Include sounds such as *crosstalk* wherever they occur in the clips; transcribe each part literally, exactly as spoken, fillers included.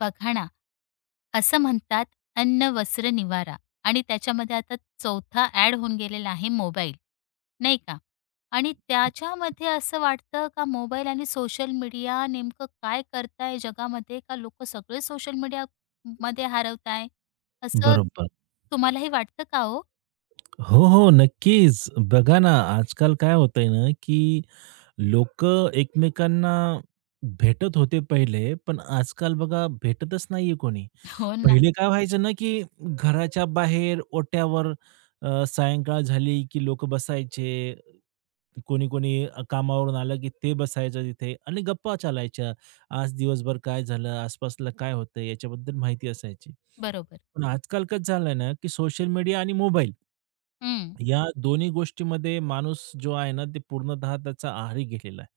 बघा ना, असं म्हणतात अन्न, वस्त्र, निवारा आणि त्याच्यामध्ये आता चौथा ॲड होऊन गेलेला आहे मोबाईल, नाही का? आणि त्याच्यामध्ये असं वाटतं का मोबाईल आणि सोशल मीडिया नेमकं काय करताय जगामध्ये? का लोकं सगळे सोशल मीडिया मध्ये हरवताय? असं बरोबर. तुम्हालाही वाटतं का हो? हो, हो. नक्कीच. बघा ना, आजकाल काय होतंय ना, की लोकं एकमेकांना भेटत होते पहिले, पण आजकाल बघा भेटतच नाहीये कोणी. हो ना. पहिले काय व्हायचं ना, की घराच्या बाहेर ओट्यावर अ, सायंकाळ झाली, की लोकं बसायचे. कोणी-कोणी कामावरून आलं, की ते बसायचं तिथे आणि गप्पा चालायच्या. आज दिवसभर काय झालं, आसपासला काय होतंय, याच्याबद्दल माहिती असायची. बरोबर. पण आजकाल कसं झालंय ना, की सोशल मीडिया आणि मोबाईल हं. या दोन्ही गोष्टीमध्ये माणूस जो आहे ना, ते पूर्णतः त्याचा आहारी गेलेला आहे.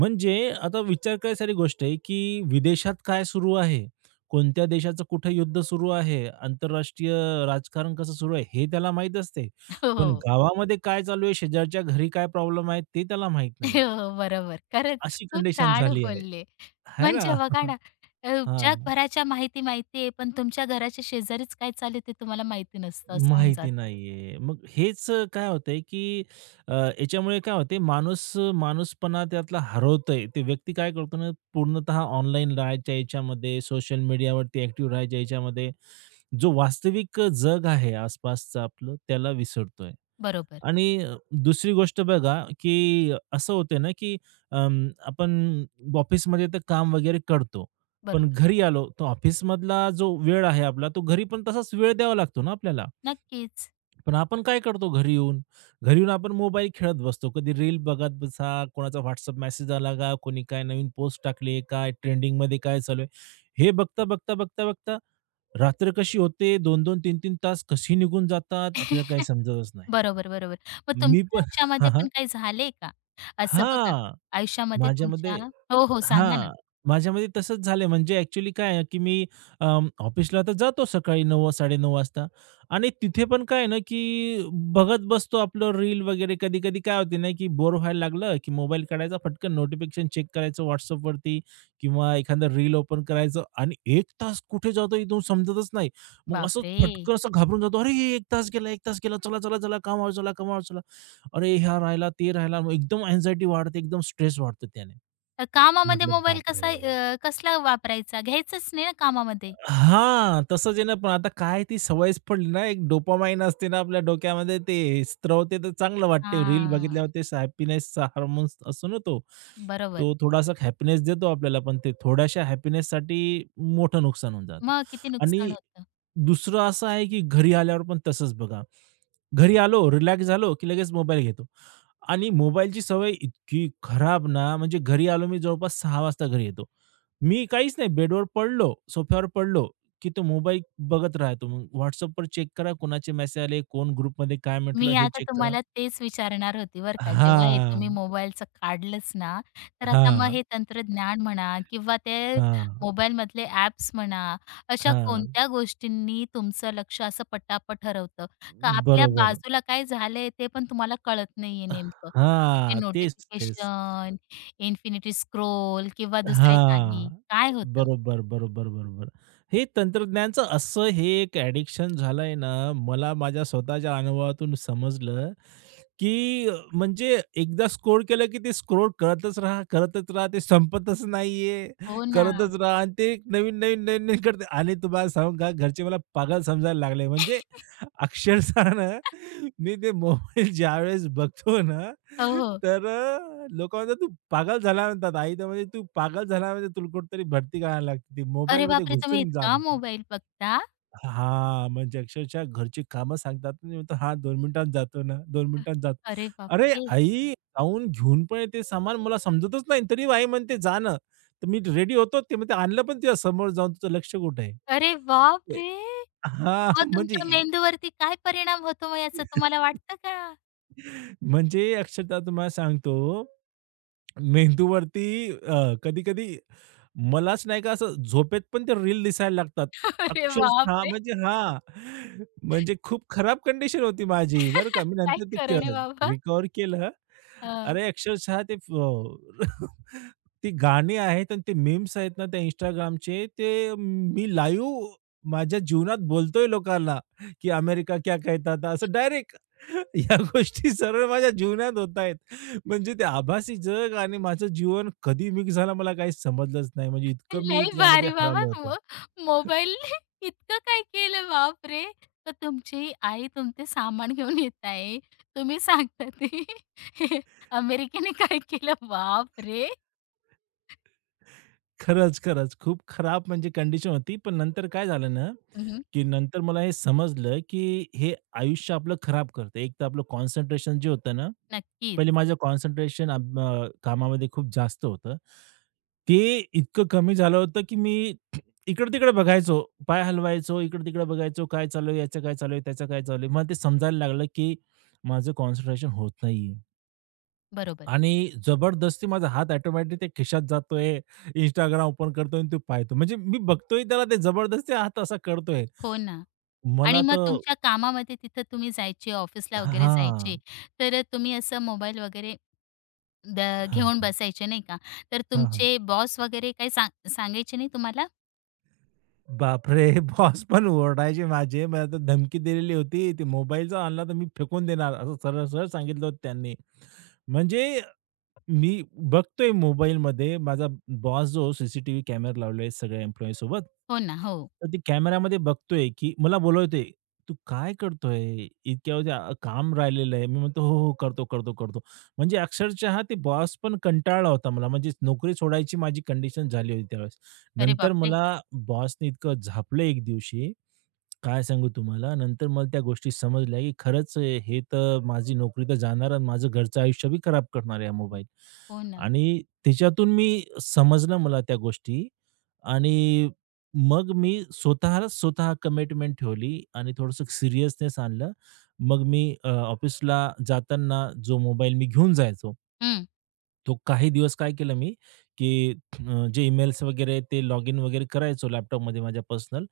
म्हणजे आता विचार करायसारी गोष्ट आहे, की विदेशात काय सुरू आहे? कोणत्या देशाचं कुठे युद्ध सुरू आहे? आंतरराष्ट्रीय राजकारण कसं सुरू आहे? हे त्याला माहीत असते. हो, पण हो. गावामध्ये काय चालू आहे? शेजारच्या घरी काय प्रॉब्लेम आहे? ते त्याला माहीत नाही *laughs* हो, होत. हो. बरोबर. खरंच अशी खूप कंडिशन छान झाली आहे. बोलले. आहे ना? म्हणजे बघा *laughs* ना, अ, हां. जगभराच्या माहिती माहिती आहे, पण तुमच्या घराच्या शेजारीच काय चालू आहे ते तुम्हाला माहिती नसतं, असं होऊन माहिती जातं. नाहीये. मग हेच अ, काय होतंय, की अ, याच्यामुळे काय होते माणूस अ, माणूसपणा त्यातला हरवतोय. ते व्यक्ती काय करतो ना, पूर्णतः ऑनलाईन राहायच्या याच्यामध्ये, सोशल मीडियावरती ॲक्टिव्ह राहायच्या याच्यामध्ये, जो वास्तविक जग आहे आसपासचं आपलं, त्याला विसरतोय. बरोबर, आणि अ, दुसरी गोष्ट बघा, की असं होते ना, की अं, आपण ऑफिसमध्ये तर काम वगैरे करतो. पण बरोबर. घरी आलो, तर ऑफिसमधला जो वेळ आहे आपला, तो घरी पण तसाच वेळ द्यावा लागतो ना आपल्याला. नक्कीच. पण आपण काय करतो घरी येऊन? घरी येऊन आपण मोबाईल खेळत बसतो. कधी रील बघत बसा, कोणाचा WhatsApp मेसेज आला का, कोणी काय नवीन पोस्ट टाकली, काय ट्रेंडिंगमध्ये काय चालू आहे. हे बघता, बघता, बघता, बघता रात्र कशी होते, दोन-दोन तीन-तीन तास कसे निघून जातात आपल्याला काही *laughs* समजतच नाही. बरोबर, बरोबर. मग मी तुमच्या पण *laughs* हां, आयुष्यामध्ये हां. पण काही झालंय का? असं बघा, आयुष्यामध्ये तुमच्या माझ्यामध्ये हो, हो. सांगा ना. हां, माझ्यामध्ये तसंच झालं म्हणजे ॲक्चुअली काय आहे, की मी अं, ऑफिसला तर जातो सकाळी नऊ-साडे नऊ वाजता आणि तिथे पण काय आहे ना, की बघत बसतो आपलं रील वगैरे. कधी-कधी काय होते ना, की बोर व्हायला लागलं, की मोबाईल काढायचा, पटकन नोटिफिकेशन चेक करायचं WhatsAppवरती किंवा एखादं रील ओपन करायचं आणि एक तास कुठे जातो इथून समजतच नाही. मग असं बापरे! फटकन असं घाबरून जातो, "अरे! एक तास गेला, एक तास गेला. चला, चला, चला कामावर चला, कामावर चला." अरे, हा राहिला, ते राहिला. मग एकदम अँक्झायटी वाढते, एकदम स्ट्रेस वाढतो त्याने. अ, कामामध्ये म्हटलं मोबाईल कसा बापरे! अ, कसला वापरायचा? घ्यायचाच नाही ना कामामध्ये? हां, तसंच आहे ना, पण आता काय ती सवयच पडली ना, एक डोपामाइन असते ना आपल्या डोक्यामध्ये, ते स्त्रवते तर चांगलं वाटते. रील बघितल्यावर हां. ते हॅपीनेसचा हार्मोन्स असतो ना तो, बरोबर. तो थोडासा हॅपीनेस देतो आपल्याला, पण ते थोड्याशा हॅपीनेससाठी मोठं नुकसान होऊन जातं. मग किती नुकसान आणि होतं. दुसरं असं आहे, की घरी आल्यावर पण तसंच बघा. घरी आलो, रिलॅक्स झालो, की लगेच मोबाईल घेतो. आणि मोबाईलची सवय इतकी खराब ना, म्हणजे घरी आलो मी जवळपास सहा वाजता घरी येतो. मी काहीच नाही बेडवर पडलो, सोफ्यावर पडलो, की तो मोबाईल बघत राहतो. मग WhatsAppवर चेक करा कोणाचे मेसेज आले, कोण ग्रुपमध्ये काय म्हटलं मी हे आता चेक करा. तुम्हाला तेच विचारणार होती बरं का. जेव्हा हे तुम्ही हां, मोबाईलचं काढलंच ना, तर आता मग हां, हे तंत्रज्ञान म्हणा किंवा ते हां, मोबाईलमधले ॲप्स म्हणा, अशा हां. कोणत्या गोष्टींनी तुमचं लक्ष असं पटापट हरवतं? का आपल्या बरोबर. बाजूला काय झालंय ते पण तुम्हाला कळत नाहीये नेमकं? त्याचे हां, तेच, तेच. नोटिफिकेशन, इन्फिनिटी स्क्रोल किंवा दुसरे काही. हां. काय होतं? बरोबर, बरोबर, बरोबर. हे तंत्रज्ञानचं असं हे एक ॲडिक्शन झालंय ना, मला माझ्या स्वतःच्या अनुभवातून समजलं की म्हणजे एकदा स्क्रोल केलं, की ते स्क्रोल करतच राहा, करतच राहा. ते संपतच नाहीये, हो ना. करतच राहा आणि ते नवीन-नवीन, नवीन-नवीन करते आणि तुम्हाला सांगू का घरचे मला पागल समजायला लागले. म्हणजे *laughs* अक्षरशः ना मी ते मोबाईल ज्यावेळेस बघतो ना, हो, हो. तर अ, लोकं म्हणतात, "तू पागल झाला" म्हणतात. आई तर म्हणजे, "तू पागल झाला म्हणजे तुला कुठेतरी भरती करायला लागते. अरे मोबाईलमध्ये बापरे! तुम्ही घुसून जा." इतका म्हणते. मोबाईल बघता? हां, म्हणजे अक्षरशः घरची कामं सांगतात मी म्हणतो, "हां, दोन मिनिटात जातो ना, दोन मिनिटात जातो." अरे अरे बापरे! आई, जाऊन घेऊन पण येते सामान मला समजतच नाही. तरी आई म्हणते, "जा ना." तर मी रेडी होतो. ते म्हणते, "आणलं पण तुझ्या समोर जाऊन तुझं लक्ष कुठे आहे?" अरे ते बापरे! हां, मग म्हणजे तुमच्या इ- मेंदूवरती काय परिणाम होतो मग याचा तुम्हाला वाटतं का? म्हणजे अक्षरशः तुम्हाला सांगतो, मेंदूवरती अ, कधी-कधी मलाच नाही का असं झोपेत पण ते रील दिसायला लागतात. *laughs* अरे बाप अक्षरशः रे, म्हणजे हां, म्हणजे खूप खराब कंडिशन होती माझी बरं का. *laughs* मी काय नंतर ते क करणे बाबा. रिकव्हर केलं. हं. अरे अक्षरशः ते अ, *laughs* ती गाणी आहेत आणि ते मेम्स आहेत ना त्या Instagramचे ते मी लाईव्ह माझ्या जीवनात बोलतोय लोकांना, की "अमेरिका क्या कहता था" असं डायरेक्ट. *laughs* या गोष्टी सरळ माझ्या जीवनात होत आहेत. म्हणजे ते आभासी जग आणि माझं जीवन कधी मिक्स झालं मला काही समजलंच नाही. म्हणजे इतकं मी लई त्यामध्ये भारी बाबा हरवलं होतो. मो मोबाईलने *laughs* इतकं काय केलं बापरे! तर तुमची आई तुमचे सामान घेऊन येत आहे. तुम्ही सांगता ते *laughs* अमेरिकेने काय केलं बापरे! खरंच, खरंच. खूप खराब म्हणजे कंडिशन होती. पण नंतर काय झालं ना, हं, हं. की नंतर मला हे समजलं, की हे आयुष्य आपलं खराब करतं. एक तर आपलं कॉन्सन्ट्रेशन जे होतं ना, नक्कीच. पहिले माझं कॉन्सन्ट्रेशन कामामध्ये खूप जास्त होतं. ते इतकं कमी झालं होतं, की मी इकडं-तिकडं बघायचो, पाय हलवायचो, इकडं-तिकडं बघायचो, काय चालू आहे, याचं काय चालू आहे, त्याचं काय चालू आहे. मला ते समजायला लागलं, की माझं कॉन्सन्ट्रेशन होत नाहीये. बरोबर. आणि जबरदस्ती माझा हात ऑटोमॅटिक त्या खिशात जातोय. Instagram ओपन करतोय आणि ते पाहतो. म्हणजे मी बघतोय त्याला ते जबरदस्ती हात असा करतोय. हो ना. आणि मला मग तर तुमच्या कामामध्ये तिथं तुम्ही जायचे, ऑफिसला वगैरे जायचे, हां. तर तुम्ही असं मोबाईल वगैरे द हां, घेऊन बसायचे नाही का? तर हां, हां. तुमचे बॉस वगैरे काही सांग सांगायचे नाही तुम्हाला? बापरे! *laughs* बॉस पण ओरडायचे माझे. मला तर धमकी दिलेली होती. ते मोबाईल जर आणला तर मी फेकून देणार असं सरळ-सरळ सांगितलं होतं त्यांनी. म्हणजे मी बघतोय मोबाईलमध्ये माझा बॉस जो सीसीटीव्ही कॅमेरा लावले सगळ्या एम्प्लॉई सोबत. हो ना, हो. तर ते कॅमेरामध्ये बघतोय, की मला बोलवतोय, "तू काय करतोय? इतक्या वेळ अ, काम राहिलेलं आहे." मी म्हणतो, "हो, हो. करतो, करतो, करतो." म्हणजे अक्षरशः ते बॉस पण कंटाळला होता मला. म्हणजे नोकरी सोडायची माझी कंडिशन झाली होती त्यावेळेस. अरे नंतर बापरे! मला बॉसने इतकं झापलं एक दिवशी काय सांगू तुम्हाला, नंतर मला त्या गोष्टी समजल्या, की खरंच हे तर माझी नोकरी तर जाणार आणि माझं घरचं आयुष्य बी खराब करणार आहे हा मोबाईल. हो ना. आणि त्याच्यातून मी समजलं मला त्या गोष्टी आणि मग मी स्वतःलाच स्वतः कमिटमेंट ठेवली आणि थोडंसं सीरियसनेस आणलं. मग मी अ, ऑफिसला जाताना जो मोबाईल मी घेऊन जायचो हं. तो काही दिवस काय केलं मी, की अ, जे ईमेल्स वगैरे ते लॉग इन वगैरे करायचो लॅपटॉपमध्ये माझ्या पर्सनल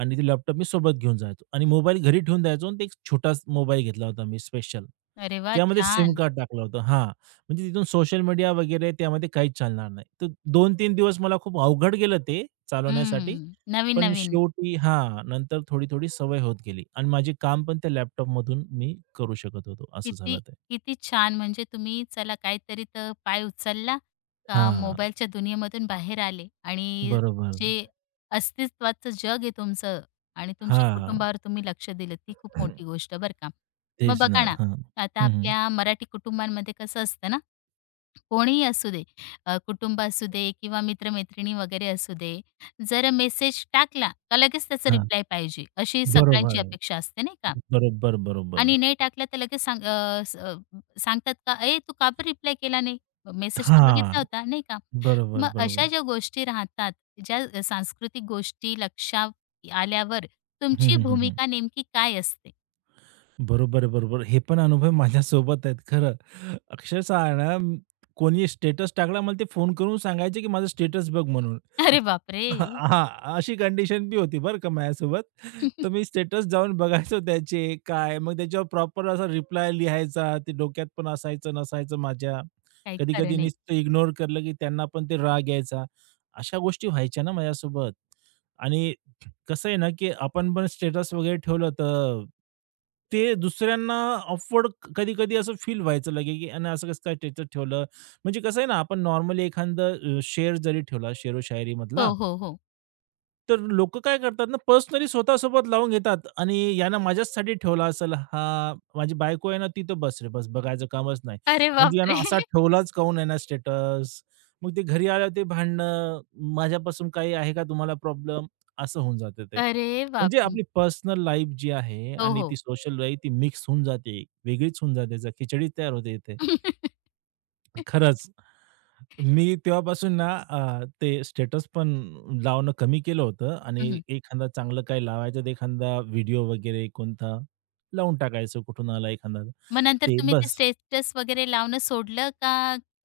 आणि ते लॅपटॉप मी सोबत घेऊन जायचो आणि मोबाईल घरी ठेवून द्यायचो आणि ते एक छोटा मोबाईल घेतला होता मी स्पेशल. अरे वा त्यामध्ये सिम छान. कार्ड टाकलं होतं हां, म्हणजे तिथून सोशल मीडिया वगैरे त्यामध्ये काहीच चालणार नाही. तर दोन-तीन दिवस मला खूप अवघड गेलं ते चालवण्यासाठी. हं. पण नवीन-नवीन. शेवटी हां, नंतर थोडी-थोडी सवय होत गेली आणि माझे काम पण त्या लॅपटॉपमधून मी करू शकत होतो. असं झालं किती ते. किती छान! म्हणजे तुम्ही चला काहीतरी तर पाय उचलला का हां, मोबाईलच्या दुनियेमधून बाहेर आले आणि बरोबर. जे अस्तित्वाचं जग आहे तुमचं आणि तुमच्या हां. कुटुंबावर तुम्ही लक्ष दिलं ती खूप मोठी गोष्ट बरं का. मग तेच ना. बघा ना, हां. आता हं, हं. आपल्या मराठी कुटुंबांमध्ये कसं असतं ना, कोणीही असू दे, अ, कुटुंब असू दे किंवा मित्र वगैरे असू दे, जर मेसेज टाकला का लगेच त्याचा हां. रिप्लाय पाहिजे, अशी बरोबर सगळ्यांची आहे. अपेक्षा असते नाही का? बरोबर, बरोबर. आणि नाही टाकला तर लगेच सांग अ, स अ, सांगतात का, "ए, तू का बरं रिप्लाय केला नाही? मेसेज तर बघितला हां. होता." नाही का? बरोबर, मग अशा बरोबर. ज्या गोष्टी राहतात, ज्या सांस्कृतिक गोष्टी लक्षात आल्यावर हं, तुमची हं, हं, हं. भूमिका नेमकी काय असते? बरोबर आहे, बरोबर. हे पण अनुभव माझ्यासोबत आहेत खरं. अक्षरशः आहे ना, म, कोणी स्टेटस टाकला मला ते फोन करून सांगायचे, की माझं स्टेटस बघ म्हणून. अरे बापरे! हां, अशी कंडिशन बी होती बरं का माझ्यासोबत. तर मी *laughs* स्टेटस जाऊन बघायचो त्याचे काय, मग त्याच्यावर प्रॉपर असा रिप्लाय लिहायचा. ते डोक्यात पण असायचं, नसायचं माझ्या. काही खरं कधी-कधी नाही. नुसतं इग्नोर केलं, की त्यांना पण ते राग यायचा. अशा गोष्टी व्हायच्या ना माझ्यासोबत आणि कसं आहे ना, की आपण पण स्टेटस वगैरे ठेवलं तर ते दुसऱ्यांना ऑफवर्ड कधी-कधी असं फील व्हायचं लगे, की "आणि असं कसं काय स्टेटस ठेवलं?" म्हणजे कसं आहे ना, आपण नॉर्मली एखादं अ, शेर जरी ठेवला शेरो शायरीमधला हो, हो, हो. तर लोकं काय करतात ना, पर्सनली स्वतःसोबत लावून घेतात आणि यानं माझ्याचसाठी ठेवला असेल हा, माझी बायको आहे ना, ती तर बस रे बस, बघायचं कामच नाही. अरे म्हणजे बापरे! यानं असा *laughs* ठेवलाच काऊन आहे ना स्टेटस. मग ते घरी आल्यावर ते भांडणं, माझ्यापासून काही आहे का तुम्हाला प्रॉब्लेम? असं होऊन जातं ते. अरे म्हणजे बापरे! आपली पर्सनल लाईफ जी आहे हो, आणि हो. ती सोशल लाईफ ती मिक्स होऊन जाते, वेगळीच होऊन जाते, जर खिचडीच तयार होते इथे. *laughs* खरंच. मी तेव्हापासून ना अ, ते स्टेटस पण लावणं कमी केलं होतं आणि हं, एखादा चांगलं काही लावायचं तर एखादा व्हिडिओ वगैरे कोणता लावून टाकायचं कुठून आला एखादा. मग नंतर ते तुम्ही ते बस. स्टेटस वगैरे लावणं सोडलं का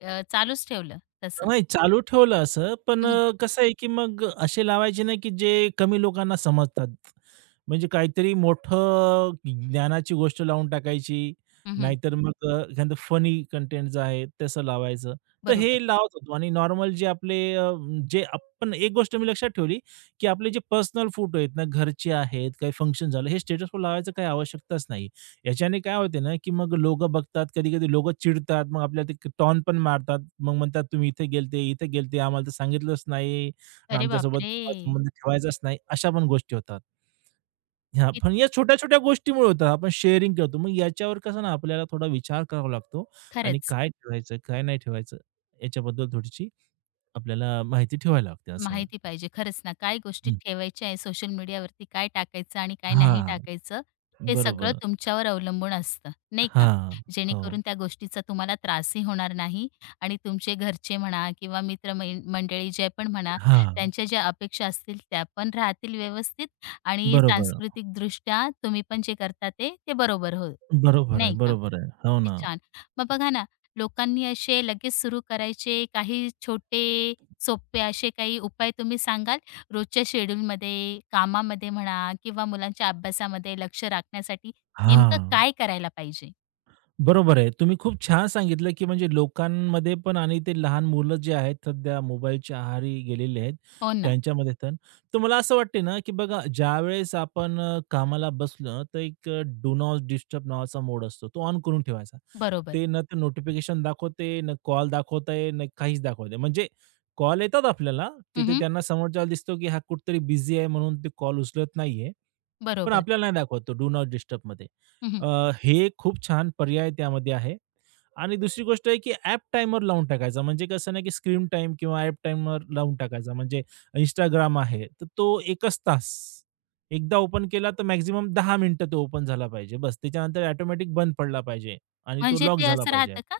अ, चालूच ठेवलं तसं? नाही चालू ठेवलं असं, पण हं, हं. अ, कसं आहे, की मग असे लावायचे नाही, की जे कमी लोकांना समजतात. म्हणजे काहीतरी मोठं ज्ञानाची गोष्ट लावून टाकायची. नाहीतर मग अ, एखादं फनी कंटेंट जे आहे तसं लावायचं. तर बरोबर. हे लावत होतो आणि नॉर्मल जे आपले अ, जे आपण एक गोष्ट मी लक्षात ठेवली, की आपले जे पर्सनल फोटो आहेत ना, घरचे आहेत, काही फंक्शन झालं, हे स्टेटसवर लावायचं काही आवश्यकताच नाही. याच्याने काय होते ना, की मग लोकं बघतात, कधी-कधी लोकं चिडतात. मग आपल्याला ते टॉन्ट पण मारतात. मग म्हणतात, "तुम्ही इथे गेलते, इथे गेलते, आम्हाला तर सांगितलंच नाही आणि अरे आमच्यासोबत बापरे! संबंध ठेवायचाच नाही." अशा पण गोष्टी होतात. हां, की पण या छोट्या-छोट्या गोष्टीमुळे होतात. आपण शेअरिंग करतो. मग याच्यावर कसं ना आपल्याला थोडा विचार करावा लागतो आणि खरंच काय ठेवायचं, काय नाही ठेवायचं, याच्याबद्दल थोडीशी आपल्याला माहिती ठेवायला लागते. असं आहे. माहिती पाहिजे. खरंच ना, काय गोष्टी हं. ठेवायच्या आहे सोशल मीडियावरती, काय टाकायचं आणि काय नाही हां, टाकायचं, हे सगळं बरोबर. तुमच्यावर अवलंबून असतं, नाही का? हां, हो. जेणेकरून त्या गोष्टीचा तुम्हाला त्रासही होणार नाही आणि तुमचे घरचे म्हणा किंवा मित्रमैन मंडळी जे पण म्हणा, हां, त्यांच्या ज्या अपेक्षा असतील त्या पण राहतील व्यवस्थित आणि बरोबर. सांस्कृतिकदृष्ट्या तुम्ही पण जे करता ते, ते बरोबर होईल, बरोबर आहे, नाही का? बरोबर आहे. हो किती ना. छान. मग बघा ना, लोकांनी असे लगेच सुरू करायचे काही छोटे, सोपे असे काही उपाय तुम्ही सांगाल? रोजच्या शेड्यूलमध्ये, कामामध्ये म्हणा किंवा मुलांच्या अभ्यासामध्ये लक्ष राखण्यासाठी नेमकं हां, काय करायला पाहिजे? बरोबर आहे. तुम्ही खूप छान सांगितलं, की म्हणजे लोकांमध्ये पण आणि ते लहान मुलं जे आहेत सध्या मोबाईलच्या आहारी गेलेले आहेत, हो ना. त्यांच्यामध्ये तर. तर मला असं वाटते ना, की बघा ज्यावेळेस आपण अ, कामाला बसलो तर एक अ, डू नॉट डिस्टर्ब नावाचा मोड असतो. तो ऑन करून ठेवायचा. बरोबर. ते न ते नोटिफिकेशन दाखवते, ना कॉल दाखवत आहे, ना काहीच दाखवत म्हणजे कॉल येतात आपल्याला, हं, तिथे हं. त्यांना समोरच्याला दिसतो, की हा कुठेतरी बिझी आहे म्हणून ते कॉल उचलत नाहीये. पण बरोबर. आपल्याला नाही दाखवत तो डू नॉट डिस्टर्बमध्ये. हं, अ, हे खूप छान पर्याय त्यामध्ये आहे. आणि दुसरी गोष्ट आहे की ॲप टाइमर लावून टाकायचा. म्हणजे कसं ना की स्क्रीन टाईम किंवा ॲप टाइमर लावून टाकायचा. म्हणजे Instagram आहे, तर तो 1च तास. एकदा ओपन केला तर मॅक्सिमम दहा मिनिटं तो ओपन झाला पाहिजे. बस त्याच्यानंतर ऑटोमॅटिक बंद पडला पाहिजे आणि तो म्हणजे लॉक ते झाला असं पाहिजे. राहतं का?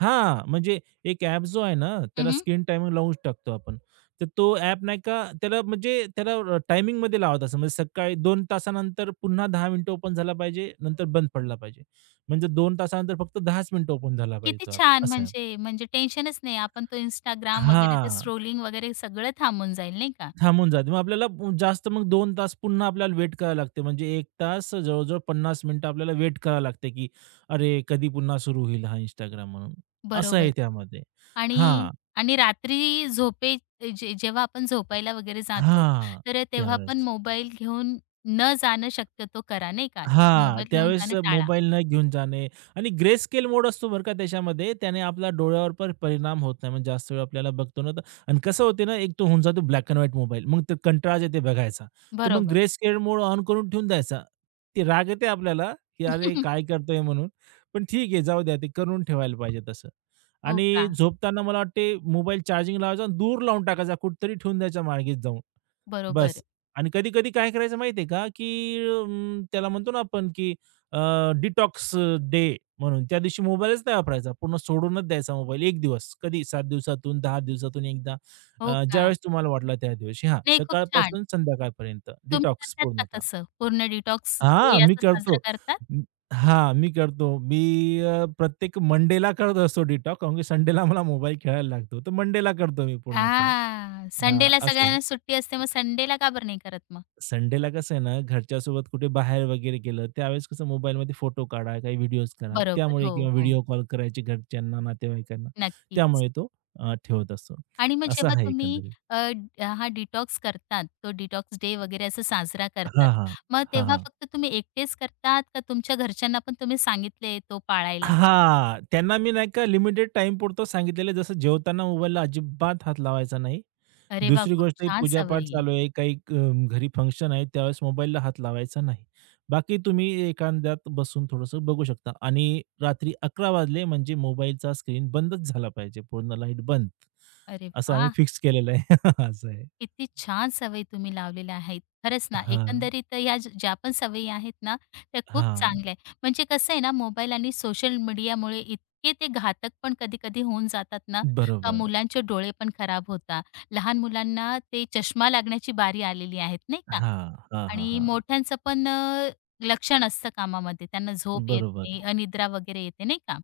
हां, म्हणजे एक ॲप जो आहे ना, त्याला हं, स्क्रीन टायमिंग लावून टाकतो आपण. तर तो ॲप नाही का त्याला म्हणजे त्याला अ, टायमिंगमध्ये लावत असं म्हणजे सकाळी दोन तासानंतर पुन्हा दहा मिनिटं ओपन झाला पाहिजे, नंतर बंद पडला पाहिजे. म्हणजे दोन तासानंतर फक्त 10च मिनिटं ओपन झाला पाहिजे किती तो ॲप छान. असं आहे. म्हणजे म्हणजे टेन्शनच नाही. आपण तो Instagram वगैरे ते हां, स्क्रोलिंग वगैरे सगळं थांबून जाईल नाही का? थांबून जाते. मग आपल्याला पु- जास्त मग दोन तास पुन्हा आपल्याला वेट करायला लागते. म्हणजे एक तास जवळ-जवळ पन्नास मिनिटं आपल्याला वेट करावं लागते, की अरे, कधी पुन्हा सुरू होईल हा Instagram म्हणून. असं आहे बरोबर. त्यामध्ये. आणि हां, आणि रात्री झोपे जे जेव्हा आपण झोपायला वगैरे जातो, हां, तर तेव्हा पण त्यावेळेस. मोबाईल घेऊन न जाणं शक्यतो करा, नाही का? हां, मोबाईल घेऊन त्यावेळेस जाणं टाळा. मोबाईल न घेऊन जाणे आणि ग्रे स्केल मोड असतो बरं का त्याच्यामध्ये. त्याने आपल्या डोळ्यावर पण परिणाम होत नाही. म्हणजे जास्त वेळ आपल्याला बघतो ना तर आणि कसं होते ना, एक तो होऊन जातो ब्लॅक अँड व्हाईट मोबाईल. मग ते कंटाळाच येते बघायचा. तर मग बरोबर. ग्रे स्केल मोड ऑन करून ठेवून द्यायचा. ते राग येते आपल्याला, की "अरे, काय *laughs* करतोय?" म्हणून. पण ठीक आहे, जाऊ द्या ते करून ठेवायला पाहिजे तसं. हो का? आणि झोपताना मला वाटते मोबाईल चार्जिंग लावायचा आणि दूर लावून टाकायचा, कुठेतरी ठेवून द्यायचा मार्गीच जाऊन. बरोबर. बस. आणि कधी-कधी काय करायचं माहिती का, की अं, त्याला म्हणतो ना आपण, की डिटॉक्स डे म्हणून त्या दिवशी मोबाईलच नाही वापरायचा. पूर्ण सोडूनच द्यायचा मोबाईल एक दिवस. कधी सात दिवसातून, दहा दिवसातून एकदा हो अ, का? ज्यावेळेस तुम्हाला वाटला त्या दिवशी. हां, नाही खूप छान. सकाळपासून संध्याकाळपर्यंत तुम्ही डिटॉक्स करतात का पूर्णतः. तसं? पूर्ण डिटॉक्स हां, डे मी असं करतो. साजरा करतात? अं, हां, मी करतो. मी अ, प्रत्येक मंडेला करत असतो डिटॉक. कारण की संडेला मला मोबाईल खेळायला लागतो. तर मंडेला करतो मी पूर्णतः. हां. हां, संडेला असं आहे. सगळ्यांना सुट्टी असते, मग संडेला का बरं नाही करत मग? संडेला कसं आहे ना, घरच्यासोबत कुठे बाहेर वगैरे गेलं, त्यावेळेस कसं मोबाईलमध्ये फोटो काढा, काही व्हिडिओज करा. बरोबर. त्यामुळे हो, किंवा हो. व्हिडिओ कॉल करायचे घरच्यांना, नातेवाईकांना. नक्कीच. त्यामुळे तो अ, ठेवत असतो. आणि मग असं जेव्हा आहे तुम्ही एकंदरीत. अ, ड- हा डिटॉक्स करतात, तो डिटॉक्स डे वगैरे असं साजरा हां, करतात. हां. मग हां, तेव्हा हां. फक्त तुम्ही एकटेच करतात का तुमच्या घरच्यांना पण तुम्ही सांगितले तो पाळायला? हां. त्यांना मी नाही का लिमिटेड टाईमपुरतं सांगितलेलं जसं जेवताना मोबाईलला अजिबात हात लावायचा नाही. अरे वाह! दुसरी खूप गोष्ट ही छान सवय पूजापाठ आहे. चालू आहे, काही अ, घरी फंक्शन आहे, त्यावेळेस मोबाईलला हात लावायचा नाही. बाकी तुम्ही एकांतात बसून थोडंसं बघू शकता आणि रात्री अकरा वाजले म्हणजे मोबाईलचा स्क्रीन बंदच झाला पाहिजे, पूर्ण लाईट बंद. अरे असं आम्ही वाह! फिक्स केलेलं आहे. *laughs* असं आहे. किती छान सवयी तुम्ही लावलेल्या आहेत. खरंच ना, हां, एकंदरीत या ज- ज्या पण सवयी आहेत ना, त्या खूप हां. चांगल्या आहेत. म्हणजे कसं आहे ना, मोबाईल आणि सोशल मीडियामुळे इतके ते घातक पण कधी-कधी होऊन जातात ना, का बरोबर. मुलांचे डोळे पण खराब होता, लहान मुलांना ते चष्मा लागण्याची बारी आलेली आहे, नाही का? हां, हां, हां, आणि हां. मोठ्यांचं पण अ, लक्षण असतं कामामध्ये. त्यांना झोप येत बरोबर, नाही, अनिद्रा वगैरे येते, नाही का?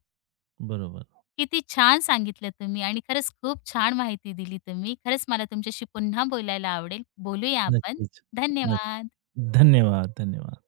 बरोबर. किती छान सांगितलं तुम्ही आणि खरंच खूप छान माहिती दिली तुम्ही. खरंच मला तुमच्याशी पुन्हा बोलायला आवडेल. बोलूया आपण. नक्कीच. धन्यवाद. नक्की. धन्यवाद, धन्यवाद.